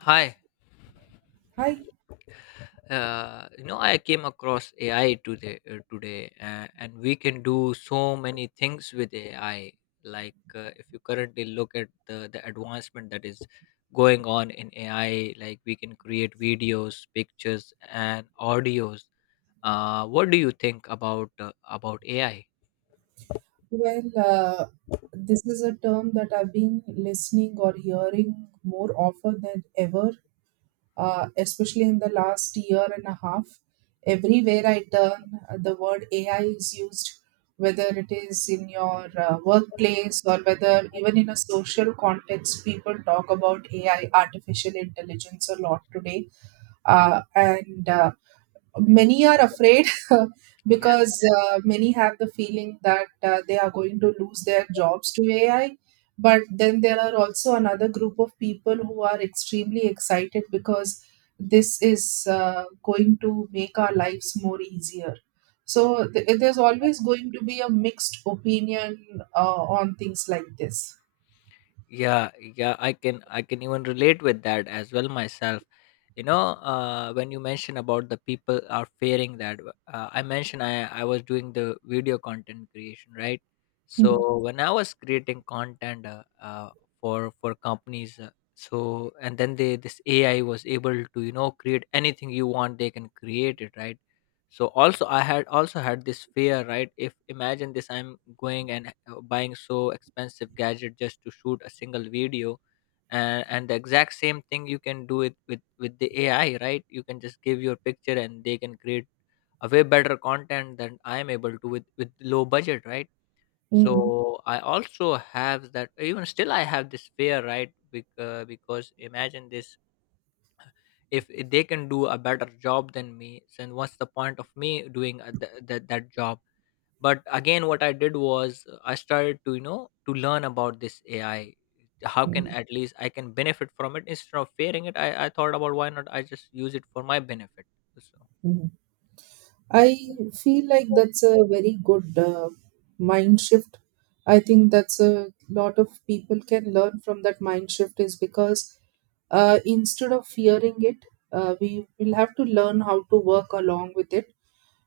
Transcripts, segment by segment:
Hi. Hi. You know, I came across AI today, and we can do so many things with AI. Like, if you currently look at the advancement that is going on in AI, like we can create videos, pictures, and audios. What do you think about AI? Well, uh, this is a term that I've been listening or hearing more often than ever, especially in the last year and a half. Everywhere I turn, the word AI is used, whether it is in your workplace or whether even in a social context, people talk about AI, artificial intelligence, a lot today. And Many are afraid because many have the feeling that they are going to lose their jobs to AI. But then there are also another group of people who are extremely excited because this is going to make our lives more easier. So there's always going to be a mixed opinion on things like this. Yeah, yeah, I can even relate with that as well myself. You know, when you mention about the people are fearing that, I mentioned I was doing the video content creation, right? Mm, So when I was creating content, for companies, so and then they, this AI was able to, you know, create anything you want, they can create it, right? So also I had, also had this fear, right? If, imagine this, I'm going and buying so expensive gadget just to shoot a single video, and the exact same thing you can do it with the AI, right? You can just give your picture and they can create a way better content than I am able to with low budget, right? mm, So I also have that, even still I have this fear, right? Because imagine this, if they can do a better job than me, then what's the point of me doing that job? But again, what I did was, I started to, you know, to learn about this AI, how can mm, at least I can benefit from it. Instead of fearing it, I thought about why not I just use it for my benefit. So mm. I feel like that's a very good mind shift. I think that's a lot of people can learn from that mind shift is because instead of fearing it, we will have to learn how to work along with it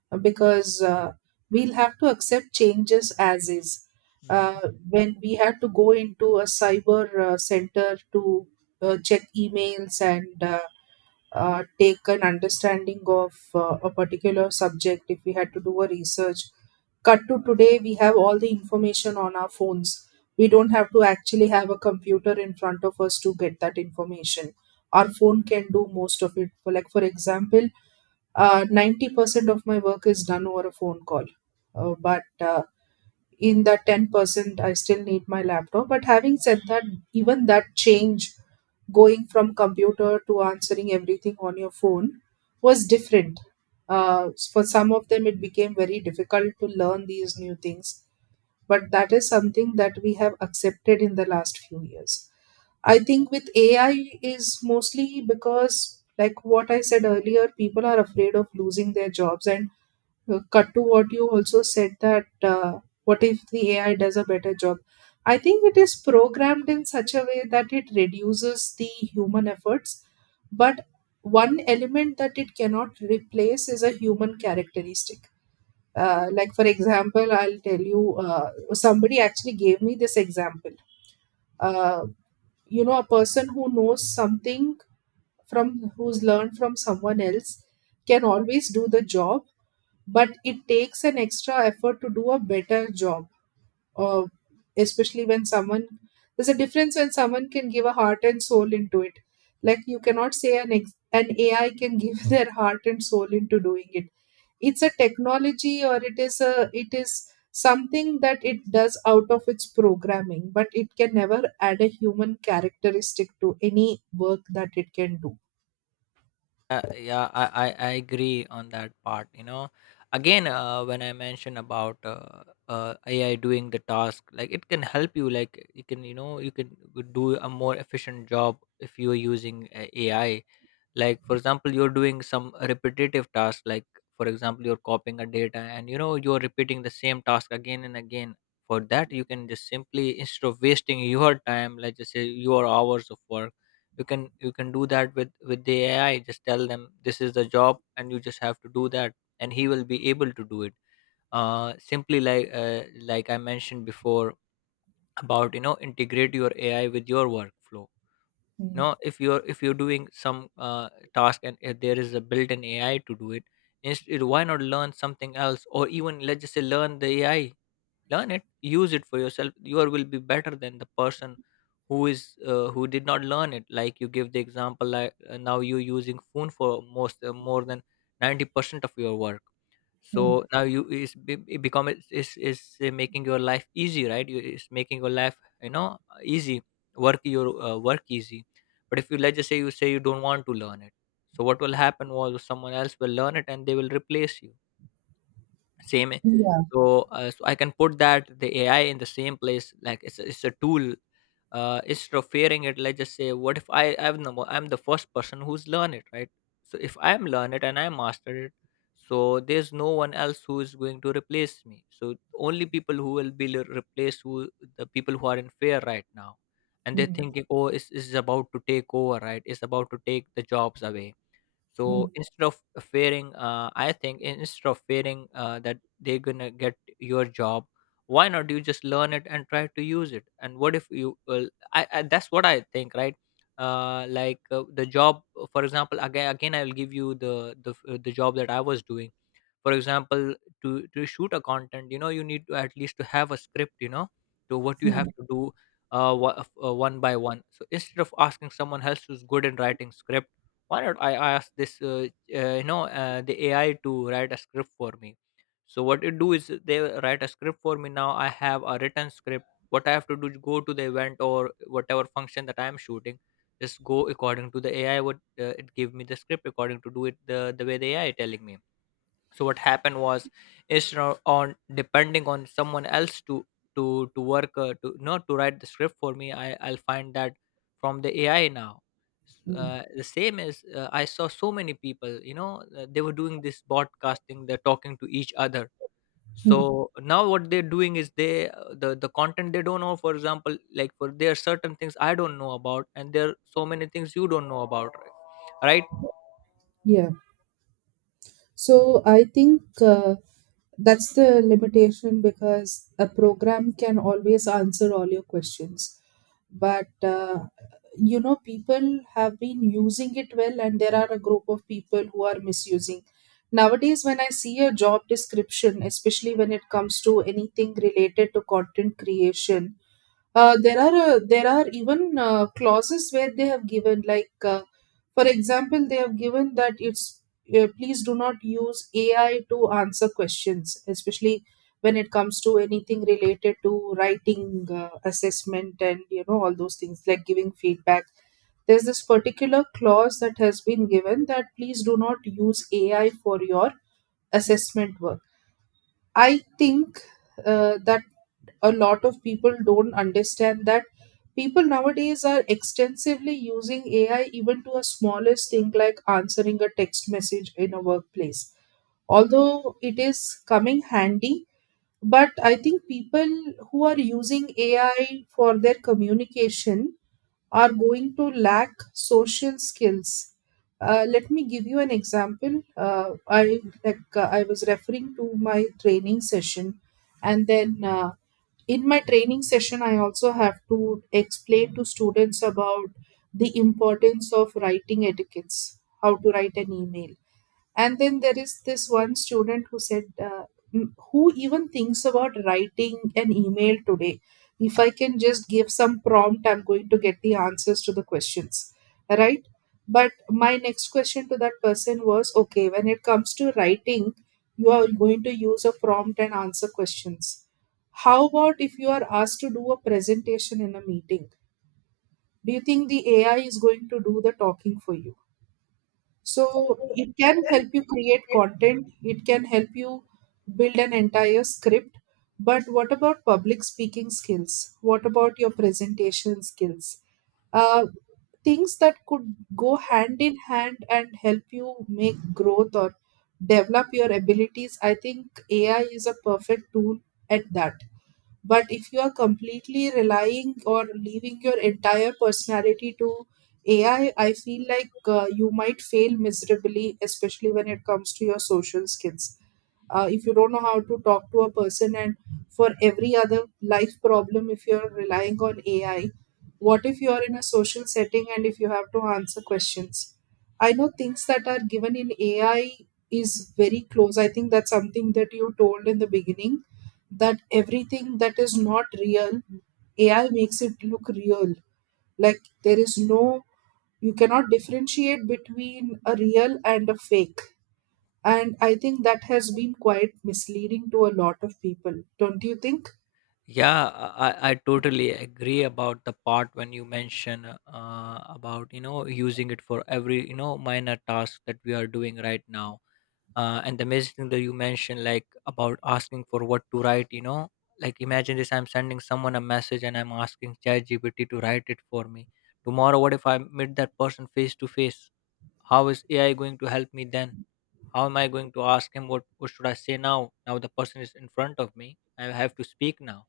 because we'll have to accept changes as is. mm-hmm. When we had to go into a cyber center to check emails and take an understanding of a particular subject, if we had to do a research, cut to today, we have all the information on our phones. We don't have to actually have a computer in front of us to get that information. Our phone can do most of it. For like, for example, 90% of my work is done over a phone call, but in that 10% I still need my laptop. But having said that, even that change, going from computer to answering everything on your phone, was different. For some of them it became very difficult to learn these new things, but that is something that we have accepted in the last few years. I think with AI is mostly because, like what I said earlier, people are afraid of losing their jobs. And cut to what you also said, that what if the AI does a better job? I think it is programmed in such a way that it reduces the human efforts, but one element that it cannot replace is a human characteristic. Like, for example, I'll tell you, somebody actually gave me this example. Uh, you know, a person who knows something from who's learned from someone else can always do the job, but it takes an extra effort to do a better job, uh, especially when someone, there's a difference when someone can give a heart and soul into it. Like you cannot say an AI can give their heart and soul into doing it. It's a technology, or it is something that it does out of its programming, but it can never add a human characteristic to any work that it can do. Yeah, I agree on that part. You know, again, when I mentioned about AI doing the task, like it can help you. Like you can, you know, you can do a more efficient job if you're using AI. Like for example, you're doing some repetitive task, like for example, you're copying a data and, you know, you're repeating the same task again and again. For that, you can just simply, instead of wasting your time, like just say your hours of work, you can do that with the AI. Just tell them this is the job and you just have to do that, and he will be able to do it. Simply like I mentioned before about, you know, integrate your AI with your workflow. You Mm, know, if you're doing some task and if there is a built-in AI to do it instead, why not learn something else? Or even, let's just say, learn the AI, learn it, use it for yourself. You are- will be better than the person who is who did not learn it. Like you give the example, like, now you're using phone for most, more than 90% of your work. mm. So now you is be- it become it's making your life easy, right? You, it's making your life, you know, easy, work your work easy. But if you, let's just say, you say you don't want to learn it, so what will happen was someone else will learn it and they will replace you. Same, Yeah. so so I can put that the AI in the same place, like it's a tool. Instead of fearing it, let's just say, what if I'm the, mo- I'm the first person who's learned it, right? So if I'm learned it and I mastered it, so there's no one else who is going to replace me. So only people who will be le- replaced who, the people who are in fear right now, and they're Mm, thinking, oh, it's about to take over, right? It's about to take the jobs away. mm, So instead of fearing, I think, instead of fearing, that they're gonna get your job, why not you just learn it and try to use it? And what if you, I, that's what I think, right? Like, the job, for example, again I'll give you the job that I was doing. For example, to shoot a content, you know, you need to at least to have a script, you know, to what you have to do, one by one. So instead of asking someone else who's good in writing script, why not I ask this you know, the AI to write a script for me? So what it do is they write a script for me. Now I have a written script. What I have to do is go to the event or whatever function that I am shooting, just go according to the AI. What it give me the script according to, do it the way the AI telling me. So what happened was, instead of on depending on someone else to work, to not to write the script for me, I'll find that from the AI now. Mm, The same is, I saw so many people, you know, they were doing this broadcasting, they're talking to each other. mm. So now what they're doing is they, the content they don't know. For example, like, for there are certain things I don't know about and there are so many things you don't know about, right? Yeah. So I think that's the limitation, because a program can always answer all your questions. But you know, people have been using it well, and there are a group of people who are misusing. Nowadays, when I see a job description, especially when it comes to anything related to content creation, there are even clauses where they have given like for example, they have given that it's please do not use AI to answer questions, especially when it comes to anything related to writing assessment, and you know, all those things like giving feedback. There's this particular clause that has been given, that please do not use AI for your assessment work. I think that a lot of people don't understand that people nowadays are extensively using AI even to a smallest thing like answering a text message in a workplace. Although it is coming handy, but I think people who are using AI for their communication are going to lack social skills. Let me give you an example. I like, I was referring to my training session, and then in my training session, I also have to explain to students about the importance of writing etiquettes, how to write an email. And then there is this one student who said, Who even thinks about writing an email today? If I can just give some prompt, I'm going to get the answers to the questions, right?" But my next question to that person was, okay, when it comes to writing, you are going to use a prompt and answer questions. How about if you are asked to do a presentation in a meeting? Do you think the AI is going to do the talking for you? So it can help you create content, it can help you build an entire script. But what about public speaking skills? What about your presentation skills? Uh, things that could go hand in hand and help you make growth or develop your abilities. I think AI is a perfect tool at that, but if you are completely relying or leaving your entire personality to AI, I feel like you might fail miserably, especially when it comes to your social skills. If you don't know how to talk to a person, and for every other life problem, if you're relying on AI, what if you're in a social setting and if you have to answer questions? I know things that are given in AI is very close. I think that's something that you told in the beginning, that everything that is not real, AI makes it look real. Like there is no, you cannot differentiate between a real and a fake. And I think that has been quite misleading to a lot of people. Don't you think? Yeah, I totally agree about the part when you mention about, you know, using it for every, you know, minor task that we are doing right now. And the amazing thing that you mentioned, like about asking for what to write, you know, like imagine this: I'm sending someone a message and I'm asking ChatGPT to write it for me. Tomorrow, what if I meet that person face to face? How is AI going to help me then? How am I going to ask him what should I say now? Now the person is in front of me. I have to speak now.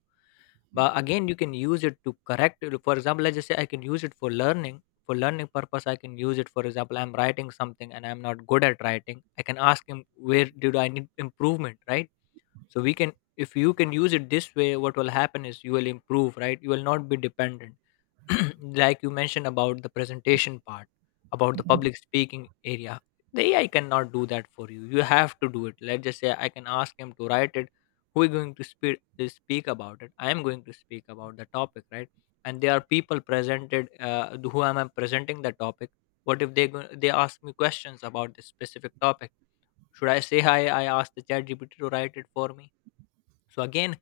But again, you can use it to correct. For example, let's just say, I can use it for learning, for learning purpose. I can use it, for example, I'm writing something and I'm not good at writing, I can ask him where did I need improvement, right? So we can, if you can use it this way, what will happen is you will improve, right? You will not be dependent. Like you mentioned about the presentation part, about the public speaking area, the AI cannot do that for you, you have to do it. Let's just say, I can ask him to write it, who is going to speak, speak about it? I am going to speak about the topic, right? And there are people presented, who am I presenting the topic? What if they go, they ask me questions about this specific topic, should I say hi, I ask the chat gpt to write it for me? So again,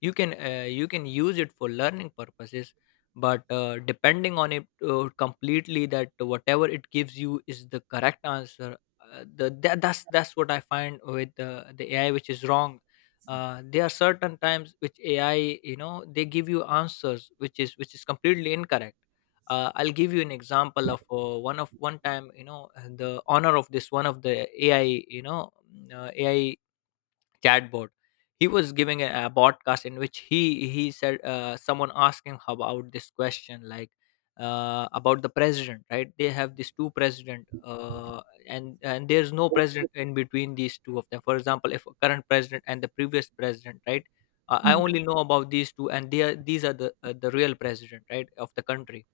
you can, you can use it for learning purposes. But depending on it completely, that whatever it gives you is the correct answer, that's what I find with the AI, which is wrong. There are certain times which AI, you know, they give you answers which is, which is completely incorrect. I'll give you an example of, one of one time, you know, the honor of this, one of the AI, you know, AI chatbot, he was giving a podcast in which he said, someone asked him about this question, like about the president, right? They have these two president, and there's no president in between these two of them. For example, if a current president and the previous president, right? I only know about these two and they are, these are the, the real president, right, of the country.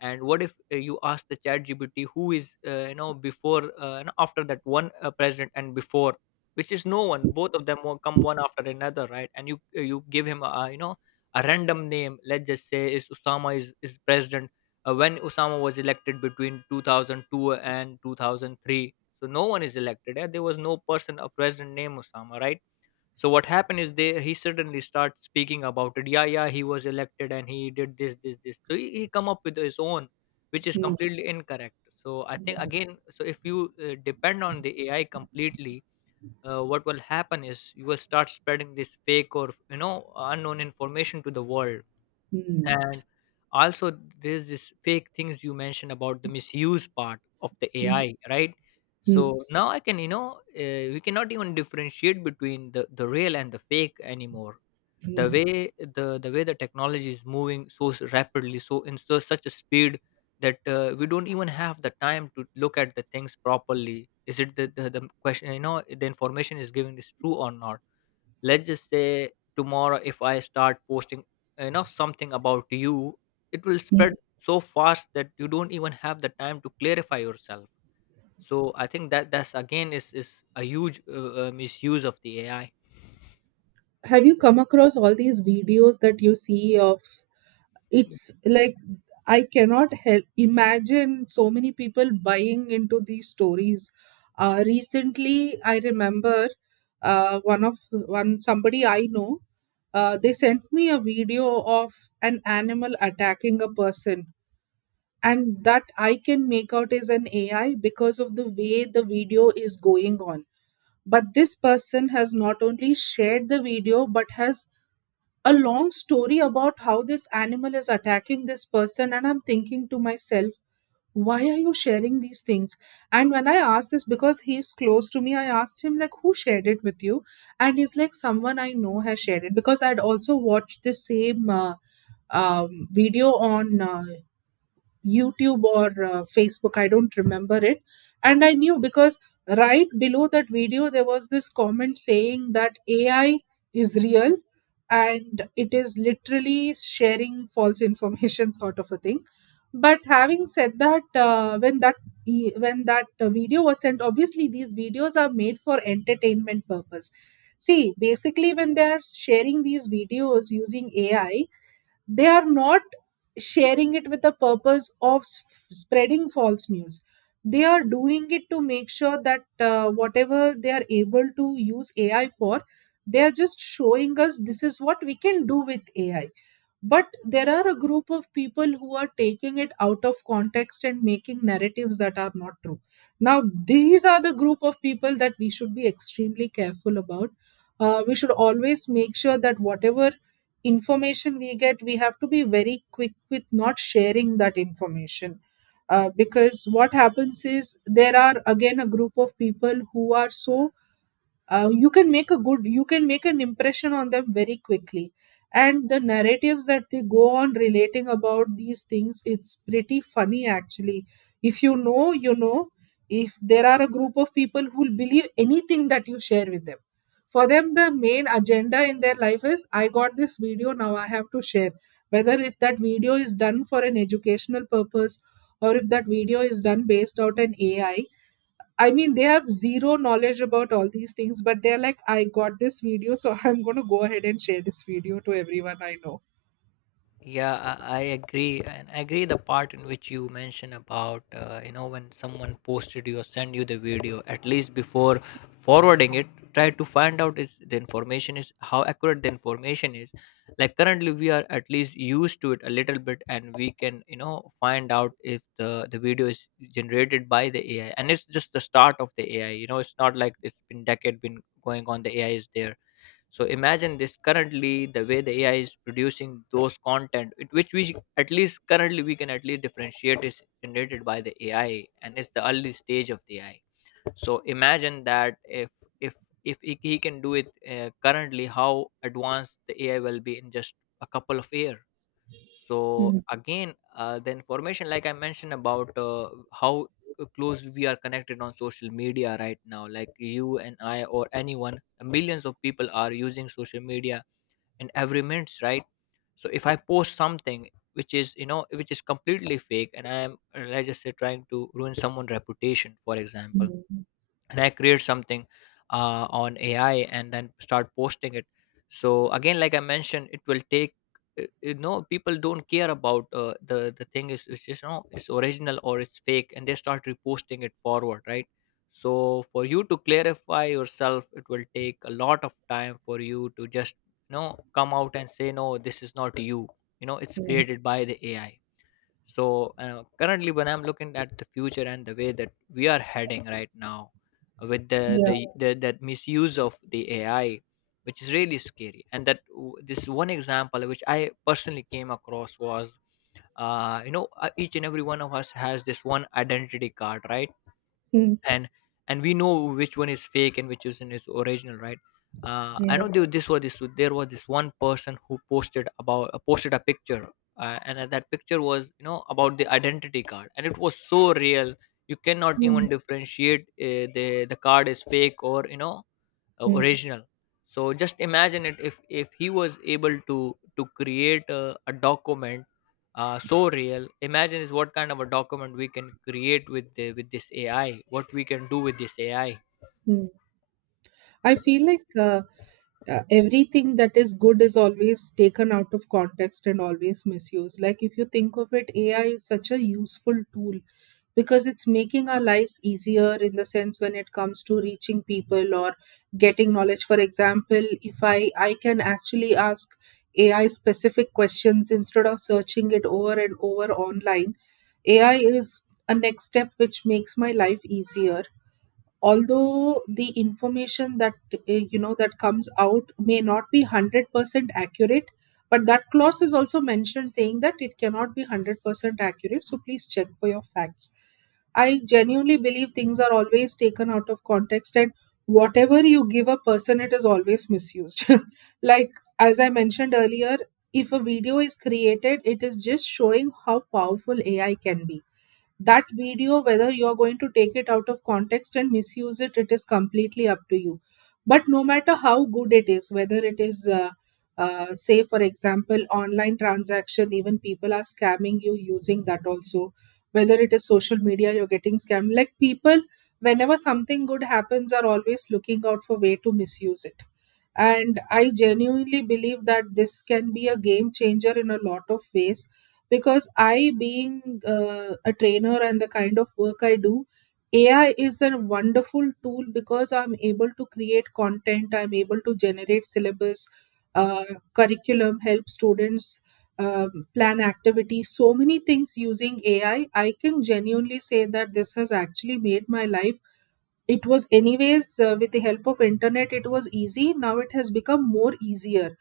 And what if, you ask the chat gpt who is, you know, before, after that one, president, and before, which is no one, both of them will come one after another, right? And you, you give him a, you know, a random name. Let's just say is Osama is president, when Osama was elected between 2002 and 2003. So no one is elected, eh? There was no person a president named Osama, right? So what happened is they he suddenly starts speaking about it. Yeah, yeah, he was elected and he did this, this, this, so he come up with his own, which is completely incorrect. So I think again, so if you depend on the AI completely, what will happen is you will start spreading this fake or unknown information to the world. And also, there's this fake things you mentioned about the misuse part of the AI, right? So now I can, we cannot even differentiate between the real and the fake anymore. The way the way the technology is moving so rapidly, so in such a speed, that we don't even have the time to look at the things properly. Is it the the question? You know, the information is given is true or not? Let's just say tomorrow if I start posting, you know, something about you, it will spread so fast that you don't even have the time to clarify yourself. So I think that that's again is a huge misuse of the AI. Have you come across all these videos that you see of, Mm. it's like, I cannot help imagine so many people buying into these stories. Recently I remember, one somebody I know, they sent me a video of an animal attacking a person. And that I can make out is an AI because of the way the video is going on. But this person has not only shared the video but has a long story about how this animal is attacking this person. And I'm thinking to myself, why are you sharing these things? And when I asked this, because he's close to me, I asked him like, who shared it with you? And he's like, someone I know has shared it. Because I'd also watched the same video on YouTube or Facebook. I don't remember it. And I knew because right below that video, there was this comment saying that AI is real and it is literally sharing false information, sort of a thing. But having said that, when that when that video was sent, obviously these videos are made for entertainment purpose. See, basically, when they are sharing these videos using AI, they are not sharing it with the purpose of spreading false news. They are doing it to make sure that whatever they are able to use AI for, they are just showing us this is what we can do with AI. But there are a group of people who are taking it out of context and making narratives that are not true. Now, these are the group of people that we should be extremely careful about. We should always make sure that whatever information we get, we have to be very quick with not sharing that information. Because what happens is, there are again a group of people who are so you can make a good, you can make an impression on them very quickly. And the narratives that they go on relating about these things, it's pretty funny actually. If you know, you know, if there are a group of people who will believe anything that you share with them, for them the main agenda in their life is, I got this video, now I have to share. Whether if that video is done for an educational purpose, or if that video is done based out an AI, I mean, they have zero knowledge about all these things, but they're like, I got this video, so I'm going to go ahead and share this video to everyone I know. Yeah, I agree, and I agree the part in which you mentioned about, when someone posted you or send you the video, at least before forwarding it, try to find out is the information is how accurate the information is. Like currently, we are at least used to it a little bit, and we can, you know, find out if the video is generated by the AI, and it's just the start of the AI. You know, it's not like it's been decade been going on. The AI is there. So imagine this currently the way the AI is producing those content it, which we at least currently we can at least differentiate is generated by the AI and it's the early stage of the AI. So imagine that if if he can do it currently, how advanced the AI will be in just a couple of years. So Mm, again, the information like I mentioned about, how close we are connected on social media right now, like you and I or anyone, millions of people are using social media in every minute, right? So if I post something which is, you know, which is completely fake, and I am, let's just say, trying to ruin someone's reputation, for example, and I create something on AI and then start posting it. So again, like I mentioned, it will take. You know, people don't care about, the thing is it's just no, it's original or it's fake, and they start reposting it forward, right? So for you to clarify yourself, it will take a lot of time for you to just, you know, come out and say no, this is not you. You know, it's created by the AI. So currently when I'm looking at the future and the way that we are heading right now with Yeah. The that misuse of the AI, which is really scary. And that this one example which I personally came across was, each and every one of us has this one identity card, right? Mm, and and we know which one is fake and which is in its original, right? I know there was this one person who posted about, posted a picture, and that picture was, you know, about the identity card, and it was so real you cannot mm, even differentiate the card is fake or, you know, mm, original. So just imagine it, if he was able to create a document so real, imagine is what kind of a document we can create with with this AI, what we can do with this AI. mm. I feel like everything that is good is always taken out of context and always misused. Like, if you think of it, AI is such a useful tool because it's making our lives easier in the sense when it comes to reaching people or getting knowledge, for example. If I can actually ask AI specific questions instead of searching it over and over online. AI is a next step which makes my life easier, although the information that that comes out may not be 100% accurate. But that clause is also mentioned, saying that it cannot be 100% accurate, so please check for your facts. I genuinely believe things are always taken out of context, and whatever you give a person, it is always misused. like, as I mentioned earlier, if a video is created, it is just showing how powerful AI can be. That video, whether you're going to take it out of context and misuse it, it is completely up to you. But no matter how good it is, whether it is say for example online transaction, even people are scamming you using that also. Whether it is social media, you're getting scammed. Like, people, whenever something good happens, are always looking out for way to misuse it. And I genuinely believe that this can be a game changer in a lot of ways, because I, being a trainer, and the kind of work I do, AI is a wonderful tool because I'm able to create content, I'm able to generate syllabus, uh, curriculum, help students plan activities, so many things using AI. I can genuinely say that this has actually made my life, it was anyways with the help of internet it was easy, now it has become more easier.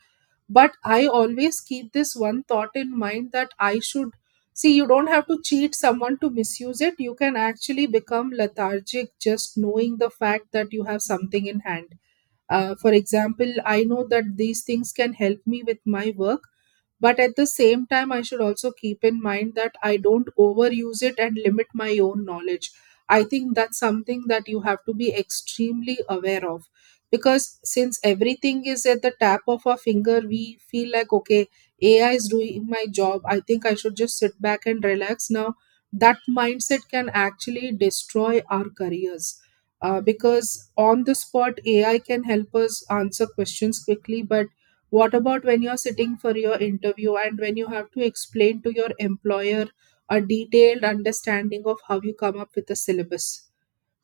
But I always keep this one thought in mind that I should, see, you don't have to cheat someone to misuse it, you can actually become lethargic just knowing the fact that you have something in hand. For example, I know that these things can help me with my work, but at the same time, I should also keep in mind that I don't overuse it and limit my own knowledge. I think that's something that you have to be extremely aware of, because since everything is at the tap of our finger, we feel like, okay, AI is doing my job. I think I should just sit back and relax now. That mindset can actually destroy our careers. Because on the spot, AI can help us answer questions quickly, but what about when you're sitting for your interview and when you have to explain to your employer a detailed understanding of how you come up with a syllabus?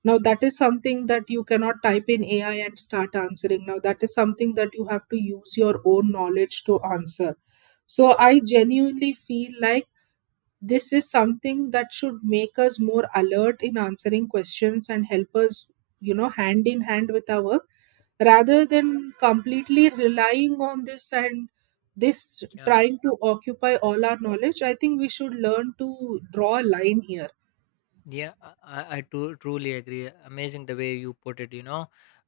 Now, that is something that you cannot type in AI and start answering. Now, that is something that you have to use your own knowledge to answer. So, I genuinely feel like this is something that should make us more alert in answering questions and help us, you know, hand in hand with our work, rather than completely relying on this and this Yeah, trying to occupy all our knowledge. I think we should learn to draw a line here. yeah, I truly agree. Amazing the way you put it, you know,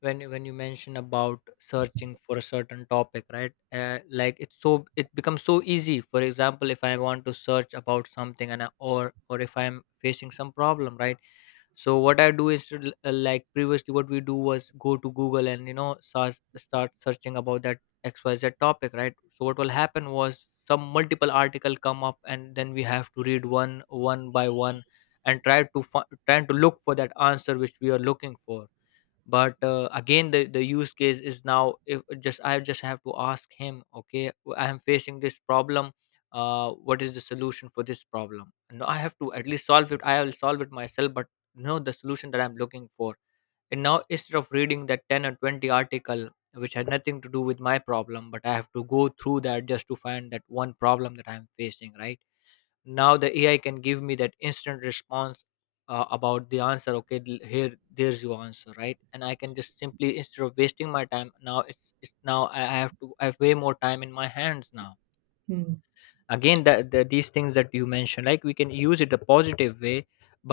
when you mention about searching for a certain topic, right? Like it's so— it becomes so easy. For example, if I want to search about something, and I, or if I'm facing some problem, right? So what I do is to, like previously what we do was go to Google and, you know, start searching about that XYZ topic, right? So what will happen was some multiple article come up, and then we have to read one by one and try to trying to look for that answer which we are looking for. But again, the use case is now if just I just have to ask him, okay, I am facing this problem, what is the solution for this problem? No, I have to at least solve it. I will solve it myself, but no, the solution that I'm looking for, and now instead of reading that 10 or 20 article which had nothing to do with my problem, but I have to go through that just to find that one problem that I'm facing, right? Now the AI can give me that instant response, about the answer. Okay, here there's your answer, right? And I can just simply, instead of wasting my time now, it's now I have to— I have way more time in my hands now. Hmm. Again, that these things that you mentioned, like we can use it a positive way,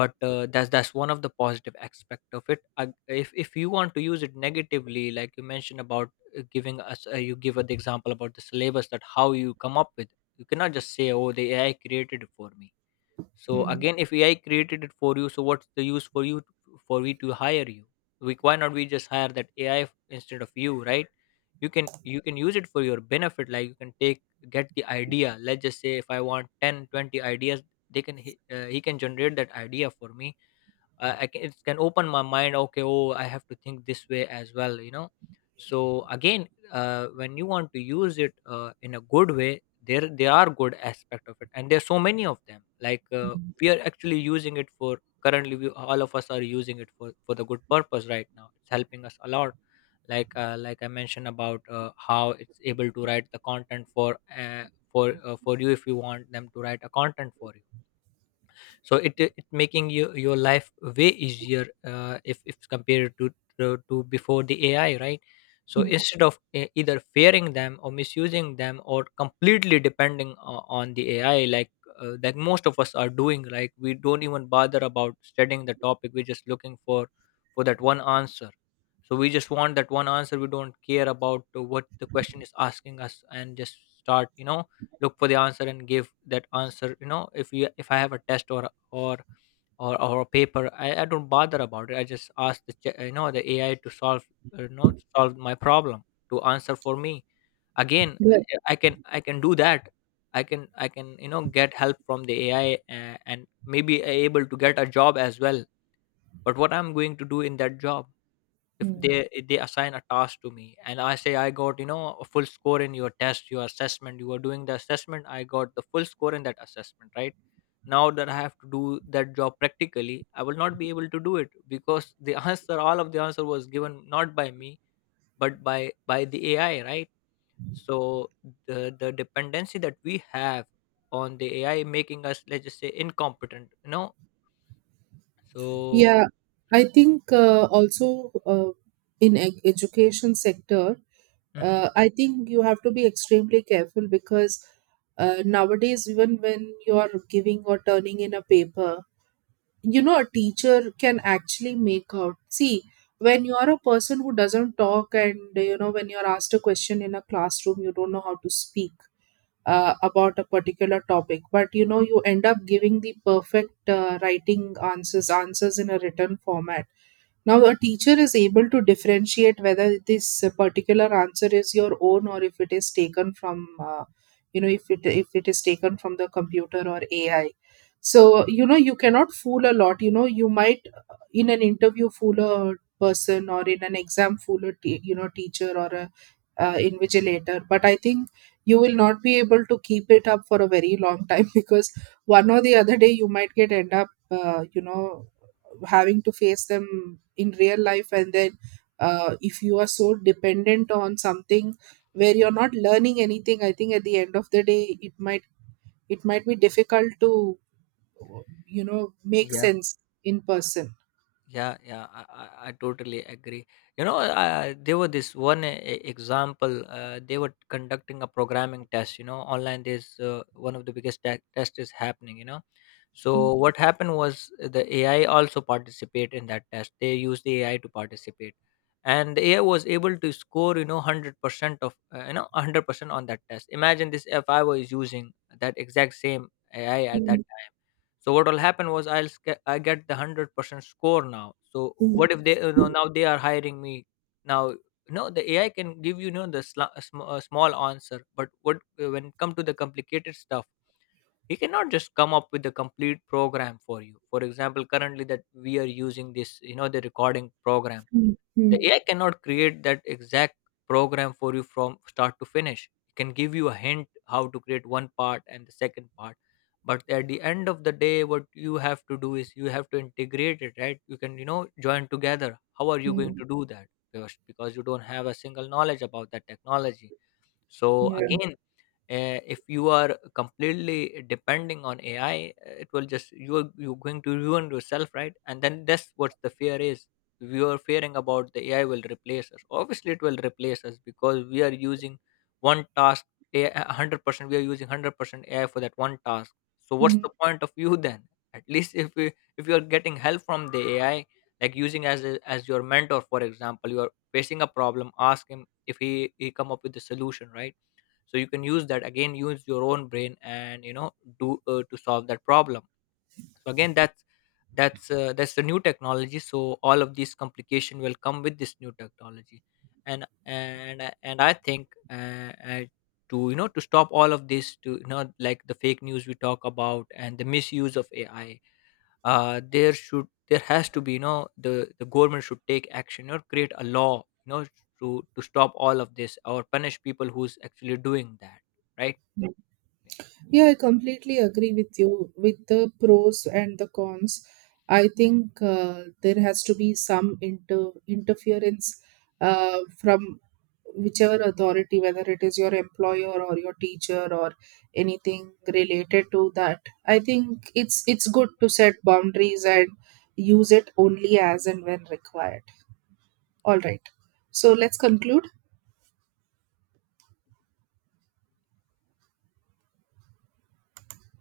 but that's one of the positive aspect of it. If you want to use it negatively, like you mentioned about, giving us you give the example about the syllabus, that how you come up with, you cannot just say, oh, the AI created it for me. So Hmm. again, if AI created it for you, so what's the use for for we to hire you? We— why not we just hire that AI instead of you, right? You can— you can use it for your benefit. Like you can take— get the idea. Let's just say if I want 10 20 ideas, they can he can generate that idea for me. I can— it can open my mind, okay, oh, I have to think this way as well, you know. So again, when you want to use it in a good way, there are good aspect of it, and there's so many of them, like, we are actually using it for— currently all of us are using it for— for the good purpose right now. It's helping us a lot, like, I mentioned about, how it's able to write the content for, uh, for you, if you want them to write a content for you. So it— it making you your life way easier, if compared to, before the AI, right? So instead of either fearing them or misusing them or completely depending on the AI, like, most of us are doing, like we don't even bother about studying the topic, we're just looking for— for that one answer. So we just want that one answer, we don't care about, what the question is asking us, and just start, you know, look for the answer and give that answer. You know, if I have a test or or a paper, I don't bother about it, I just ask the the AI to solve, solve my problem, to answer for me. Again, Yeah. I can— I can do that. I can— I can, you know, get help from the AI, and maybe able to get a job as well. But what I'm going to do in that job, if Hmm. they— if they assign a task to me, and I say I got, you know, a full score in your test, your assessment, you were doing the assessment, I got the full score in that assessment, right? Now that I have to do that job practically, I will not be able to do it, because the answer, all of the answer was given not by me, but by— by the AI, right? So the— the dependency that we have on the AI, making us, let's just say, incompetent, you know. So Yeah, I think also, uh, in education sector, Mhm. I think you have to be extremely careful because nowadays, even when you are giving or turning in a paper, you know, a teacher can actually make out, see, when you are a person who doesn't talk, and you know, when you're asked a question in a classroom, you don't know how to speak about a particular topic, but you know, you end up giving the perfect writing answers in a written format. Now, a teacher is able to differentiate whether this particular answer is your own, or if it is taken from, you know, if it is taken from the computer or AI. So, you know, you cannot fool a lot. You know, you might in an interview fool a person, or in an exam fool a you know, teacher or a invigilator, but I think you will not be able to keep it up for a very long time because one or the other day you might get end up you know, having to face them in real life, and then if you are so dependent on something where you're not learning anything, I think at the end of the day it might, it might be difficult to, you know, make sense in person. Yeah, yeah, I totally agree. You know, there were this one example. They were conducting a programming test, you know, online. There's one of the biggest test is happening, you know. So what happened was, the AI also participate in that test. They used the AI to participate, and the AI was able to score, you know, 100% of, 100% on that test. Imagine this, if I was using that exact same AI at that time, so what will happen was I'll I get the 100% score now. So what if Mhm. they, you know, now they are hiring me now? No, the AI can give you, you know, the sla- a sm- a small answer, but what when it come to the complicated stuff, he cannot just come up with the complete program for you. For example, currently that we are using this, you know, the recording program, the Mm. AI cannot create that exact program for you from start to finish. It can give you a hint how to create one part and the second part. But at the end of the day, what you have to do is you have to integrate it, right? You can, you know, join together. How are you going Mm. to do that? Because you don't have a single knowledge about that technology. So Yeah. again, if you are completely depending on AI, it will just— you're going to ruin yourself, right? And then that's what the fear is. We are fearing about the AI will replace us. Obviously it will replace us because we are using one task— AI, 100% we are using 100% AI for that one task. So what's Mm. the point of you then? At least if we— if you are getting help from the AI, like using as as your mentor, for example, you are facing a problem, ask him if he come up with a solution, right? So you can use that, again use your own brain, and, you know, do to solve that problem. So again, that's— that's the new technology. So all of these complication will come with this new technology. And I think, to, you know, to stop all of this, to, you know, like the fake news we talk about and the misuse of AI, there should— there has to be, you know, the government should take action or create a law, you know, to stop all of this or punish people who's actually doing that, right. Yeah, I completely agree with you with the pros and the cons. I think there has to be some interference from whichever authority, whether it is your employer or your teacher or anything related to that. I think it's good to set boundaries and use it only as and when required. All right. So let's conclude.